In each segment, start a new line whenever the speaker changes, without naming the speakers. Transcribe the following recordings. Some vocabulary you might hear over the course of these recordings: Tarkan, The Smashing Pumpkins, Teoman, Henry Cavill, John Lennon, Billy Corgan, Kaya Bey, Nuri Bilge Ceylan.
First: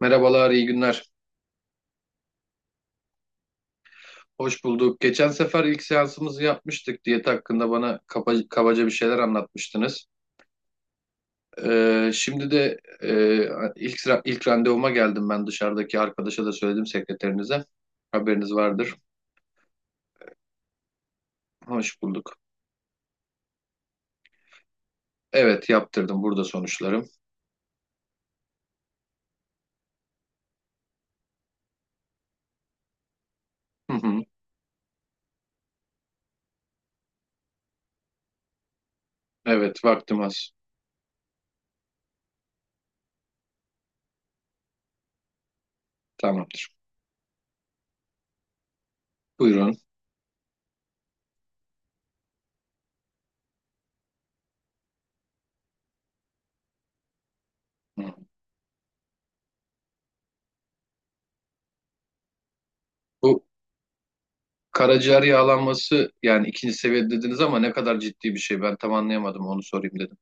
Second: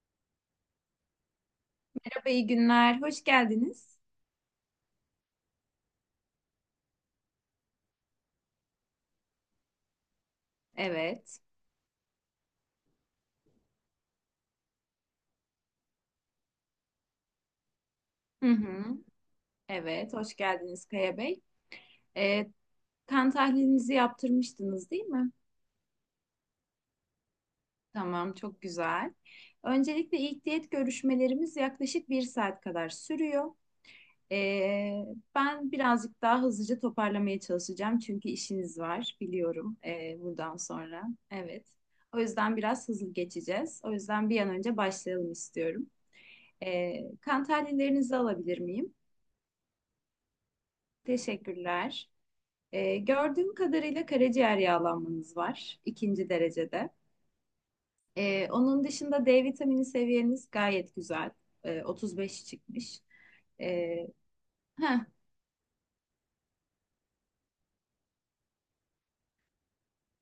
Merhabalar, iyi günler.
Merhaba, iyi günler. Hoş geldiniz.
Hoş bulduk. Geçen sefer ilk seansımızı yapmıştık. Diyet hakkında bana kabaca bir şeyler anlatmıştınız.
Evet.
Şimdi de e, ilk randevuma geldim ben dışarıdaki arkadaşa da söyledim sekreterinize.
Hı
Haberiniz vardır.
hı. Evet, hoş geldiniz Kaya Bey.
Hoş bulduk.
Ee, kan tahlilinizi yaptırmıştınız değil mi?
Evet, yaptırdım. Burada sonuçlarım.
Tamam, çok güzel. Öncelikle ilk diyet görüşmelerimiz yaklaşık bir saat kadar sürüyor.
Hı hı.
Ee, ben birazcık daha hızlıca toparlamaya çalışacağım çünkü işiniz var biliyorum
Evet, vaktim az.
buradan sonra. Evet. O yüzden biraz hızlı geçeceğiz. O yüzden bir an önce başlayalım istiyorum.
Tamamdır.
Kan tahlillerinizi alabilir miyim?
Buyurun.
Teşekkürler. Gördüğüm kadarıyla karaciğer yağlanmanız var ikinci derecede.
Hı.
Onun dışında D vitamini seviyeniz gayet güzel. 35 çıkmış.
Bu
Ee, heh,
karaciğer yağlanması yani ikinci seviye dediniz ama ne kadar ciddi bir şey ben tam anlayamadım onu sorayım dedim.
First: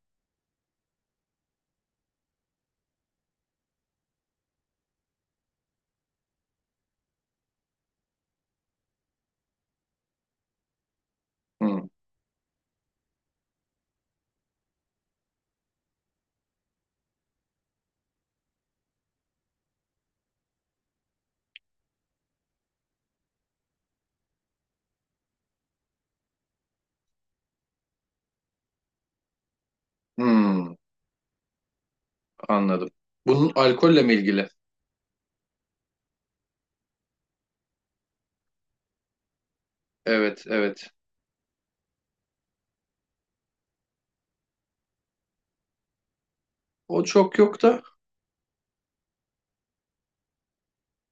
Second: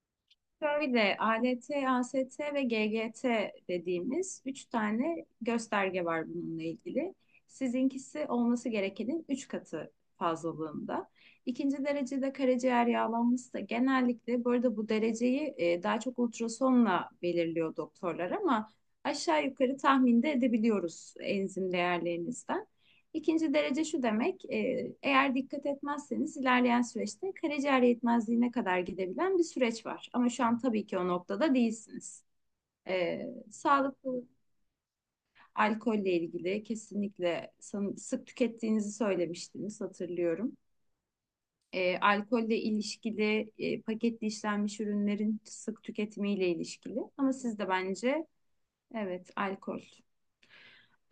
Şöyle ALT, AST ve GGT dediğimiz üç tane gösterge var bununla ilgili. Sizinkisi olması gerekenin üç katı fazlalığında. İkinci
Hı.
derecede karaciğer yağlanması da genellikle bu arada bu dereceyi daha çok ultrasonla belirliyor doktorlar ama aşağı yukarı tahminde edebiliyoruz enzim değerlerinizden. İkinci derece şu demek, eğer dikkat etmezseniz ilerleyen süreçte karaciğer yetmezliğine kadar gidebilen bir süreç var. Ama şu an
Hı.
tabii ki o noktada değilsiniz.
Anladım.
E,
Bunun alkolle mi
sağlıklı
ilgili?
alkolle ilgili kesinlikle sık tükettiğinizi söylemiştiniz
Evet,
hatırlıyorum.
evet.
Alkolle ilişkili paketli işlenmiş ürünlerin sık tüketimiyle ilişkili.
O
Ama
çok
siz
yok
de
da.
bence evet, alkol.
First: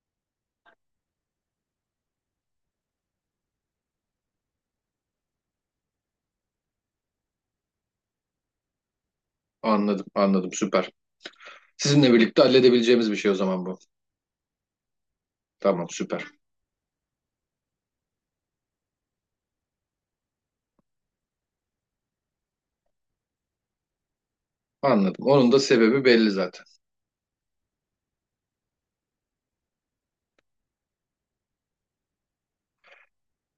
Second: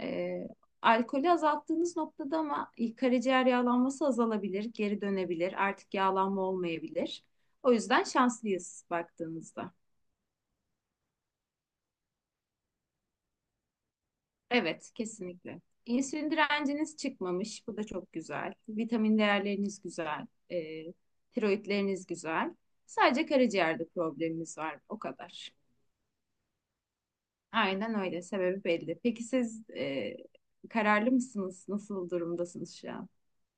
E, alkolü azalttığınız noktada ama karaciğer yağlanması azalabilir, geri dönebilir, artık yağlanma olmayabilir. O yüzden şanslıyız baktığınızda.
Anladım, anladım. Süper. Sizinle birlikte halledebileceğimiz bir şey o zaman bu.
Evet, kesinlikle.
Tamam, süper.
İnsülin direnciniz çıkmamış. Bu da çok güzel. Vitamin değerleriniz güzel. Tiroidleriniz güzel. Sadece karaciğerde problemimiz var. O
Anladım.
kadar.
Onun da sebebi belli zaten.
Aynen öyle. Sebebi belli. Peki siz kararlı mısınız? Nasıl durumdasınız şu an?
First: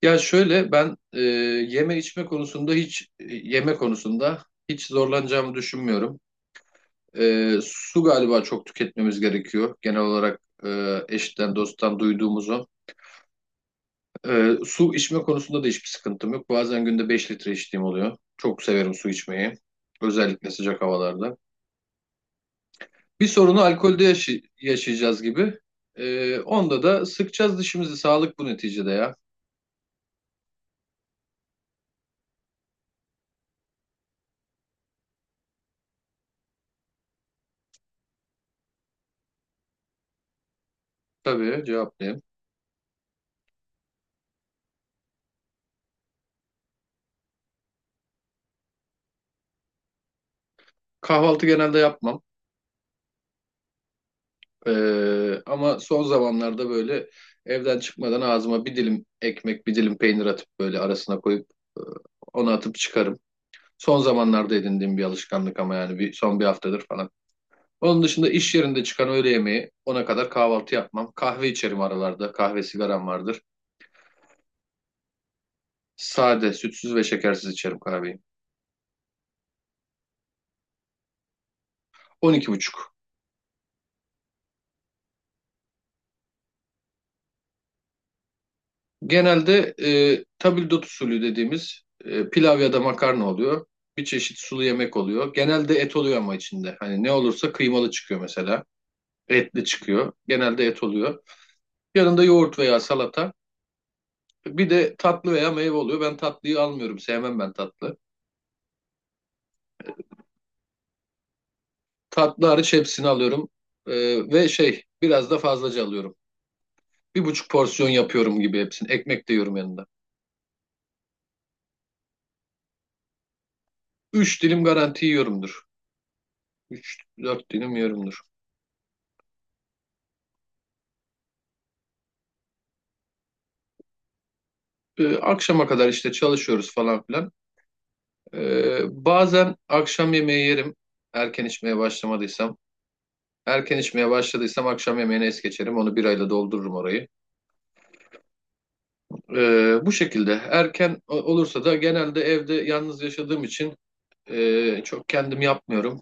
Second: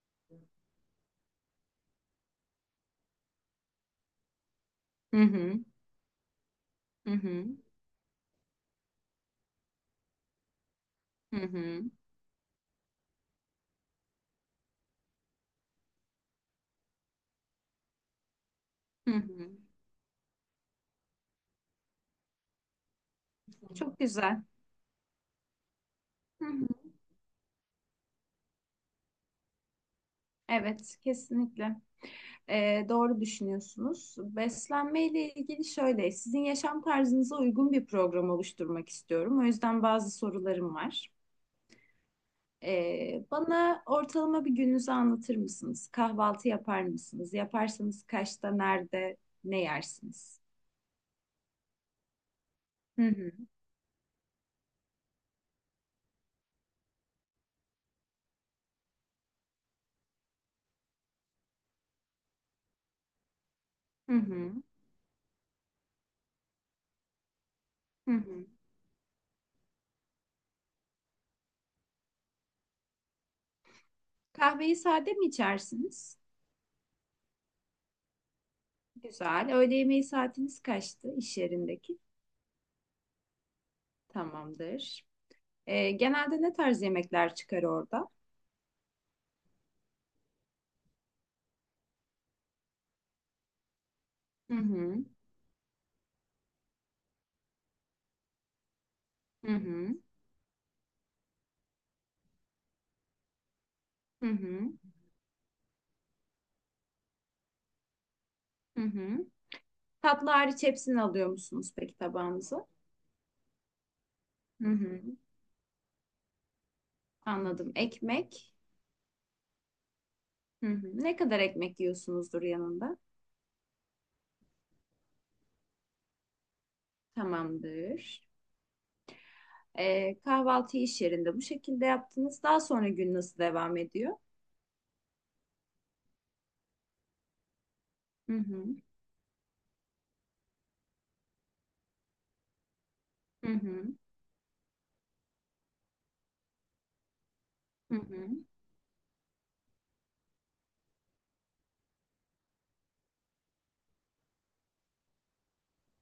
Ya şöyle ben yeme içme konusunda hiç yeme konusunda hiç
Hı hı.
zorlanacağımı düşünmüyorum.
Hı hı.
Su galiba çok tüketmemiz gerekiyor. Genel olarak
Hı
eşten
hı.
dosttan duyduğumuzu. Su içme konusunda da hiçbir sıkıntım yok. Bazen günde 5 litre içtiğim oluyor. Çok severim su
Hı hı.
içmeyi. Özellikle sıcak havalarda. Bir sorunu
Çok
alkolde
güzel.
yaşayacağız gibi.
Hı hı.
Onda da sıkacağız dişimizi. Sağlık bu neticede ya.
Evet, kesinlikle. Doğru düşünüyorsunuz. Beslenme ile ilgili şöyle, sizin yaşam tarzınıza uygun bir program oluşturmak istiyorum. O yüzden bazı sorularım var.
Tabii cevaplayayım.
Bana ortalama bir gününüzü anlatır mısınız? Kahvaltı yapar mısınız? Yaparsanız kaçta, nerede, ne yersiniz?
Kahvaltı genelde yapmam.
Hı hı.
Ama son zamanlarda böyle evden çıkmadan ağzıma bir dilim ekmek, bir dilim peynir atıp böyle arasına koyup e, onu atıp çıkarım. Son
Hı hı.
zamanlarda edindiğim bir alışkanlık ama yani son bir haftadır falan. Onun
Hı
dışında
hı.
iş yerinde çıkan öğle yemeği, ona kadar kahvaltı yapmam. Kahve içerim aralarda. Kahve sigaram vardır.
Kahveyi sade mi içersiniz?
Sade, sütsüz ve şekersiz içerim kahveyi.
Güzel. Öğle yemeği saatiniz kaçtı iş yerindeki?
12:30.
Tamamdır. Genelde ne tarz yemekler çıkar orada?
Genelde tabldot usulü dediğimiz pilav ya da makarna oluyor. Bir çeşit
Hı
sulu
hı,
yemek oluyor. Genelde et oluyor ama içinde. Hani ne olursa kıymalı çıkıyor mesela.
hı
Etli
hı,
çıkıyor. Genelde et oluyor. Yanında yoğurt veya salata.
hı hı,
Bir de tatlı veya meyve oluyor. Ben tatlıyı almıyorum. Sevmem ben tatlı.
hı hı. Tatlı hariç hepsini alıyor musunuz peki
Tatlı
tabağınızı?
hariç hepsini alıyorum. Ee, ve
Hı
şey
hı,
biraz da fazlaca alıyorum. Bir buçuk
anladım.
porsiyon yapıyorum
Ekmek.
gibi hepsini. Ekmek de yiyorum yanında.
Hı hı. Ne kadar ekmek yiyorsunuzdur yanında?
3 dilim garanti yiyorumdur. 3, 4 dilim yiyorumdur.
Tamamdır. Kahvaltıyı iş yerinde bu şekilde yaptınız. Daha sonra gün nasıl devam ediyor?
Akşama kadar işte çalışıyoruz falan filan.
Hı hı,
Bazen akşam yemeği yerim. Erken içmeye başlamadıysam.
hı
Erken
hı,
içmeye başladıysam akşam yemeğini es geçerim. Onu birayla doldururum orayı.
hı hı,
Bu şekilde erken olursa da genelde evde yalnız yaşadığım için çok kendim yapmıyorum.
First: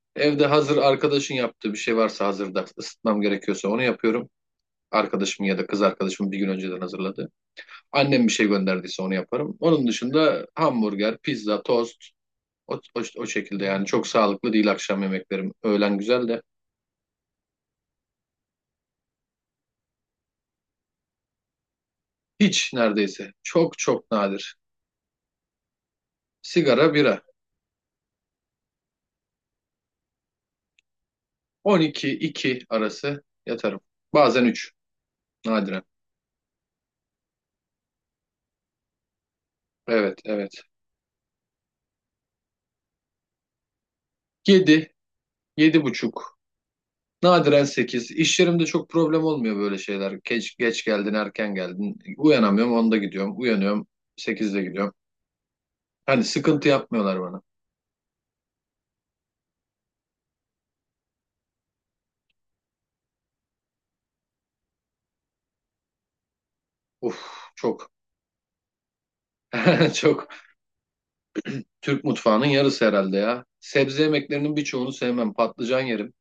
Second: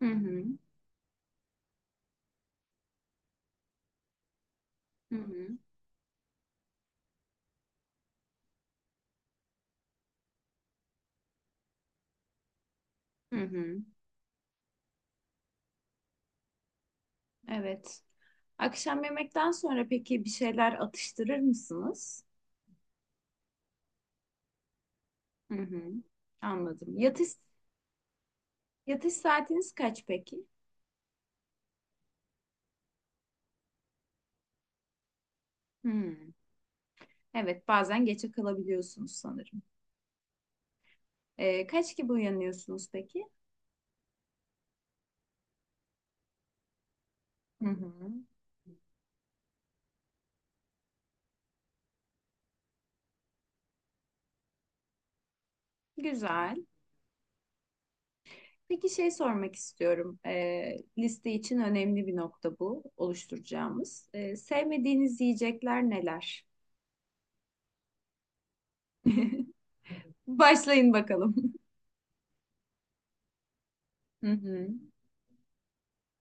hı hı,
Evde hazır arkadaşın yaptığı bir şey varsa hazırda ısıtmam gerekiyorsa onu yapıyorum.
hı
Arkadaşım ya
hı,
da kız arkadaşım bir gün önceden hazırladı. Annem bir şey gönderdiyse onu yaparım. Onun dışında hamburger, pizza, tost o
hı
şekilde
hı.
yani çok sağlıklı değil akşam yemeklerim. Öğlen güzel de
Evet. Akşam yemekten sonra peki bir şeyler atıştırır mısınız?
hiç neredeyse çok çok nadir.
Hı hı.
Sigara,
Anladım.
bira.
Yatış saatiniz kaç peki?
12-2 arası yatarım. Bazen üç, nadiren.
Hmm. Evet, bazen geçe kalabiliyorsunuz sanırım.
Evet evet.
Kaç gibi uyanıyorsunuz peki?
7, 7 buçuk. Nadiren
Hı hı.
8. İş yerimde çok problem olmuyor böyle şeyler. Geç, geç geldin, erken geldin. Uyanamıyorum, 10'da gidiyorum. Uyanıyorum, 8'de gidiyorum. Hani
Güzel.
sıkıntı yapmıyorlar bana.
Peki şey sormak istiyorum. Liste için önemli bir nokta bu oluşturacağımız. Sevmediğiniz yiyecekler neler?
Uf, çok. Çok.
Başlayın bakalım.
Türk mutfağının yarısı herhalde ya. Sebze
Hı
yemeklerinin
hı.
birçoğunu sevmem. Patlıcan yerim.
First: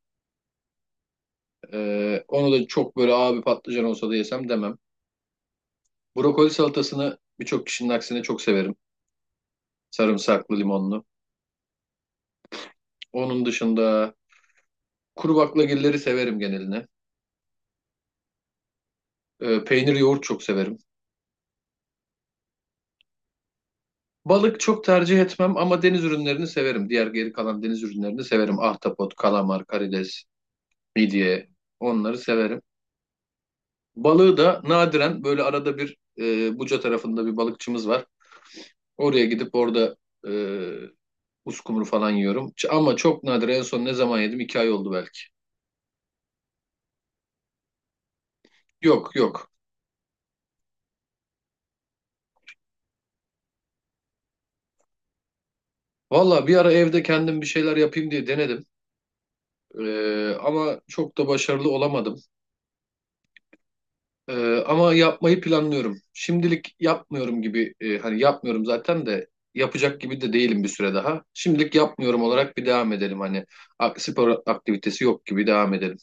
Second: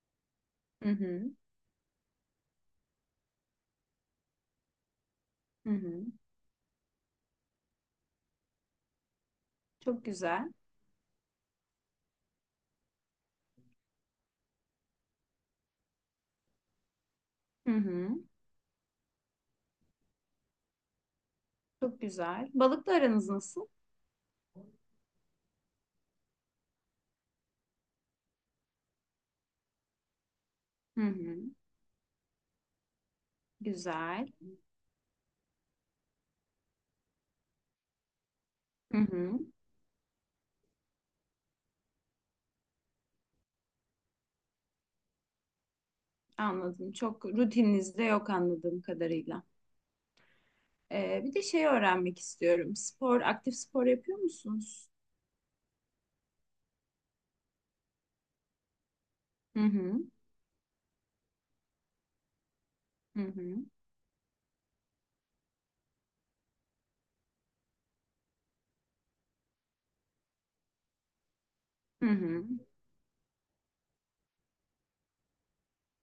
Hı hı.
Onu da çok böyle abi patlıcan olsa da yesem demem.
Hı hı.
Brokoli salatasını birçok kişinin aksine çok severim.
Çok güzel.
Sarımsaklı, limonlu. Onun dışında kuru baklagilleri severim geneline.
Hı hı.
Peynir, yoğurt çok severim.
Çok güzel. Balıkla aranız nasıl?
Balık çok tercih etmem ama deniz ürünlerini severim. Diğer geri kalan deniz ürünlerini severim. Ahtapot, kalamar, karides,
Hı hı.
midye onları severim.
Güzel.
Balığı da nadiren böyle arada bir Buca tarafında bir balıkçımız var.
Hı
Oraya
hı.
gidip orada e, uskumru falan yiyorum. Ama çok nadir en son ne zaman yedim? 2 ay oldu belki.
Anladım. Çok rutininizde yok anladığım
Yok
kadarıyla.
yok.
Bir de şey öğrenmek istiyorum. Spor, aktif spor yapıyor musunuz?
Valla bir ara evde kendim bir şeyler yapayım diye denedim.
Hı hı.
Ama çok da başarılı olamadım.
Hı hı.
Ama yapmayı planlıyorum. Şimdilik yapmıyorum gibi hani yapmıyorum zaten de yapacak gibi de değilim bir süre daha. Şimdilik
Hı
yapmıyorum
hı.
olarak bir devam edelim hani spor aktivitesi yok gibi devam edelim.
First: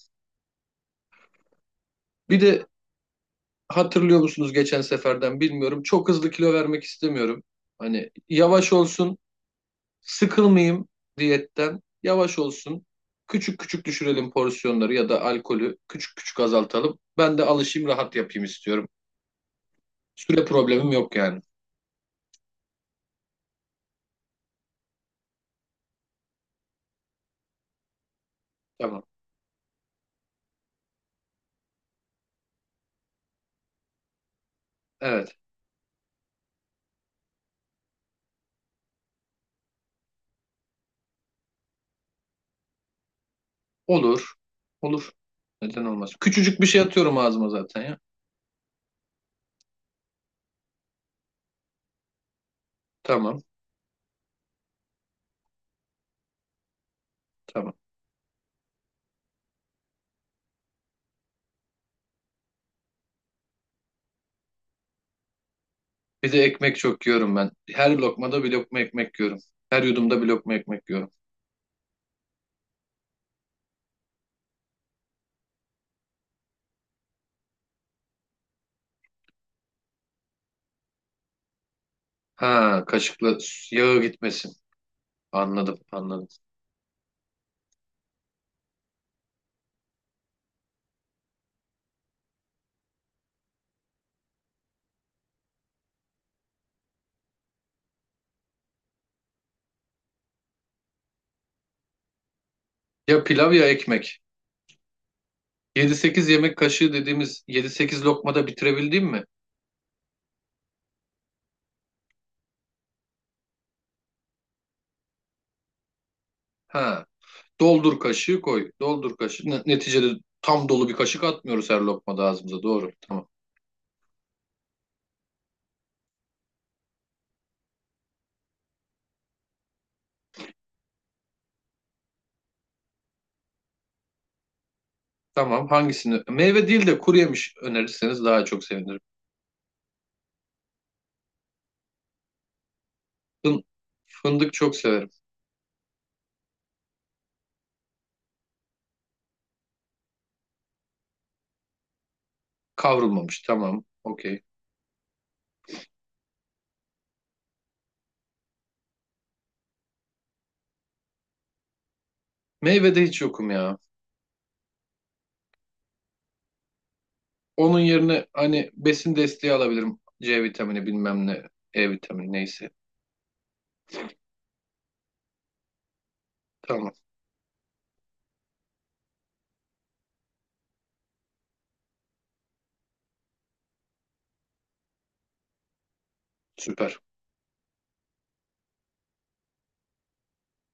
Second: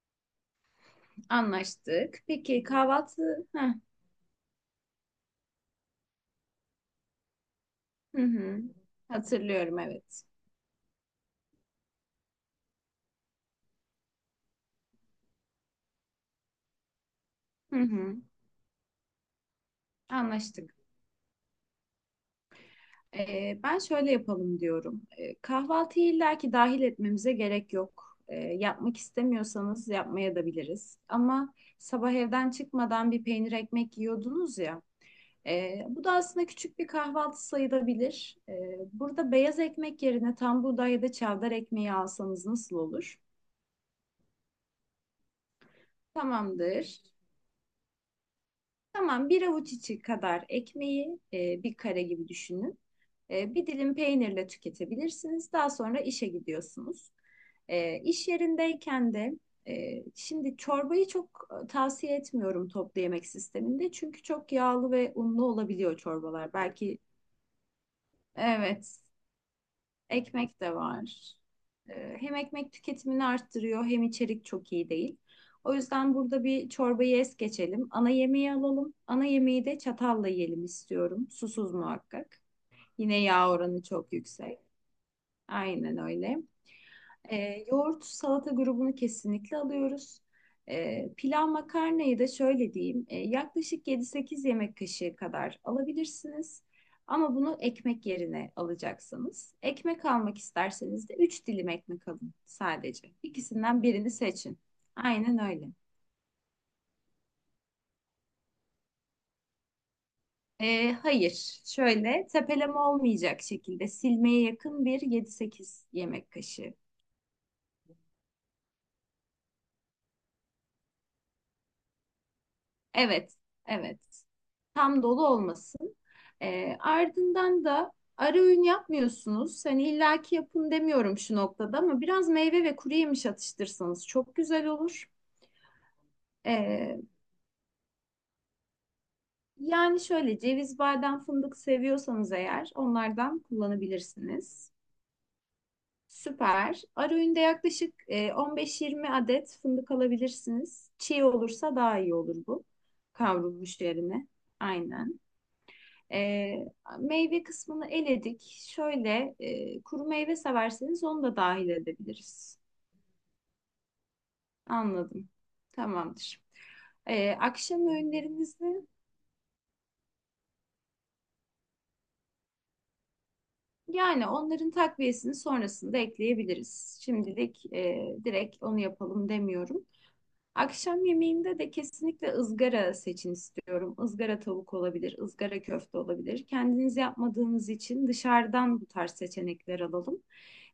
Anlaştık.
Bir
Peki
de
kahvaltı?
hatırlıyor musunuz geçen seferden bilmiyorum. Çok hızlı kilo vermek istemiyorum. Hani
Hı hı.
yavaş olsun,
Hatırlıyorum evet.
sıkılmayayım diyetten. Yavaş olsun. Küçük küçük düşürelim porsiyonları ya da alkolü küçük küçük azaltalım. Ben de
Hı
alışayım, rahat
hı.
yapayım istiyorum. Süre
Anlaştık.
problemim yok yani.
Ben şöyle yapalım diyorum. Kahvaltıyı illaki dahil etmemize gerek yok. Yapmak
Tamam.
istemiyorsanız yapmaya da biliriz. Ama sabah evden çıkmadan bir peynir ekmek yiyordunuz ya.
Evet.
Bu da aslında küçük bir kahvaltı sayılabilir. Burada beyaz ekmek yerine tam buğday ya da çavdar ekmeği alsanız nasıl olur?
Olur. Olur. Neden olmaz? Küçücük bir şey
Tamamdır.
atıyorum ağzıma zaten ya.
Tamam, bir avuç içi kadar ekmeği bir kare gibi düşünün.
Tamam,
Bir dilim peynirle tüketebilirsiniz. Daha sonra işe gidiyorsunuz.
tamam.
İş yerindeyken de şimdi çorbayı çok tavsiye etmiyorum toplu yemek sisteminde. Çünkü çok yağlı ve unlu olabiliyor
Bir de
çorbalar.
ekmek
Belki,
çok yiyorum ben. Her lokmada bir lokma
evet,
ekmek yiyorum. Her yudumda bir lokma
ekmek de
ekmek yiyorum.
var. Hem ekmek tüketimini arttırıyor hem içerik çok iyi değil. O yüzden burada bir çorbayı es geçelim. Ana yemeği alalım. Ana yemeği de çatalla yiyelim istiyorum. Susuz muhakkak.
Ha,
Yine
kaşıkla
yağ oranı
yağı
çok
gitmesin.
yüksek.
Anladım,
Aynen
anladım.
öyle. Yoğurt salata grubunu kesinlikle alıyoruz. Pilav makarnayı da şöyle diyeyim. Yaklaşık 7-8 yemek kaşığı kadar alabilirsiniz. Ama bunu ekmek yerine alacaksınız. Ekmek almak isterseniz de 3 dilim ekmek alın sadece.
Ya pilav ya
İkisinden birini
ekmek.
seçin. Aynen öyle.
Yedi sekiz yemek kaşığı dediğimiz yedi sekiz lokmada bitirebildim mi?
Hayır, şöyle tepeleme olmayacak şekilde silmeye yakın bir 7-8 yemek kaşığı.
Ha, doldur kaşığı koy. Doldur kaşığı. Neticede tam dolu bir kaşık atmıyoruz her lokmada ağzımıza. Doğru. Tamam.
Evet, evet. Tam dolu olmasın. Ardından da ara öğün yapmıyorsunuz. Hani illaki yapın demiyorum şu noktada ama biraz meyve ve kuru yemiş atıştırsanız çok güzel olur.
Tamam. Hangisini? Meyve değil de
E,
kuru yemiş önerirseniz daha çok sevinirim.
yani şöyle ceviz, badem, fındık seviyorsanız eğer onlardan
Fın- Fındık
kullanabilirsiniz.
çok severim.
Süper. Ara öğünde yaklaşık 15-20 adet fındık alabilirsiniz. Çiğ olursa daha iyi olur bu.
Kavrulmamış
Kavrulmuş
tamam
yerine.
okey.
Aynen. E, meyve kısmını eledik. Şöyle kuru meyve severseniz onu da dahil edebiliriz.
Meyvede hiç yokum ya.
Anladım. Tamamdır.
Onun
Akşam
yerine hani
öğünlerimizi
besin desteği alabilirim. C vitamini bilmem ne. E vitamini neyse.
yani onların takviyesini sonrasında
Tamam
ekleyebiliriz. Şimdilik direkt onu yapalım demiyorum. Akşam yemeğinde de kesinlikle ızgara seçin istiyorum. Izgara tavuk olabilir, ızgara köfte olabilir. Kendiniz
süper.
yapmadığınız için dışarıdan bu tarz seçenekler alalım.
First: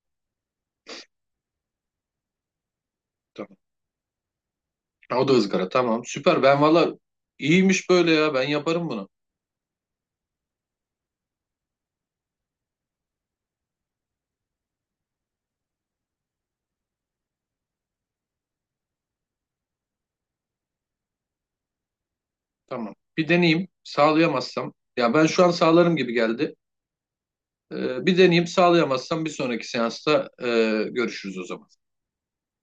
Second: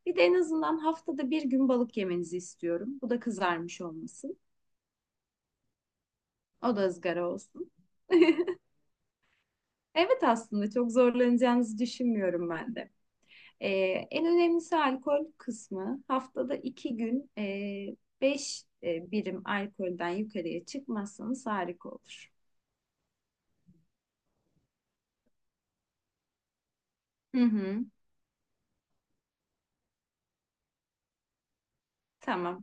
Bir de en azından haftada bir gün balık yemenizi istiyorum. Bu da
Tamam.
kızarmış olmasın.
Ha, o da ızgara tamam süper. Ben
O da
valla
ızgara olsun.
iyiymiş böyle ya ben yaparım bunu.
Evet, aslında çok zorlanacağınızı düşünmüyorum ben de. Ee, en önemlisi alkol kısmı. Haftada 2 gün 5 birim alkolden yukarıya çıkmazsanız harika olur.
Tamam bir deneyeyim sağlayamazsam. Ya ben şu an sağlarım gibi geldi.
Hı hı,
Bir deneyeyim sağlayamazsam bir sonraki seansta görüşürüz o zaman.
tamam.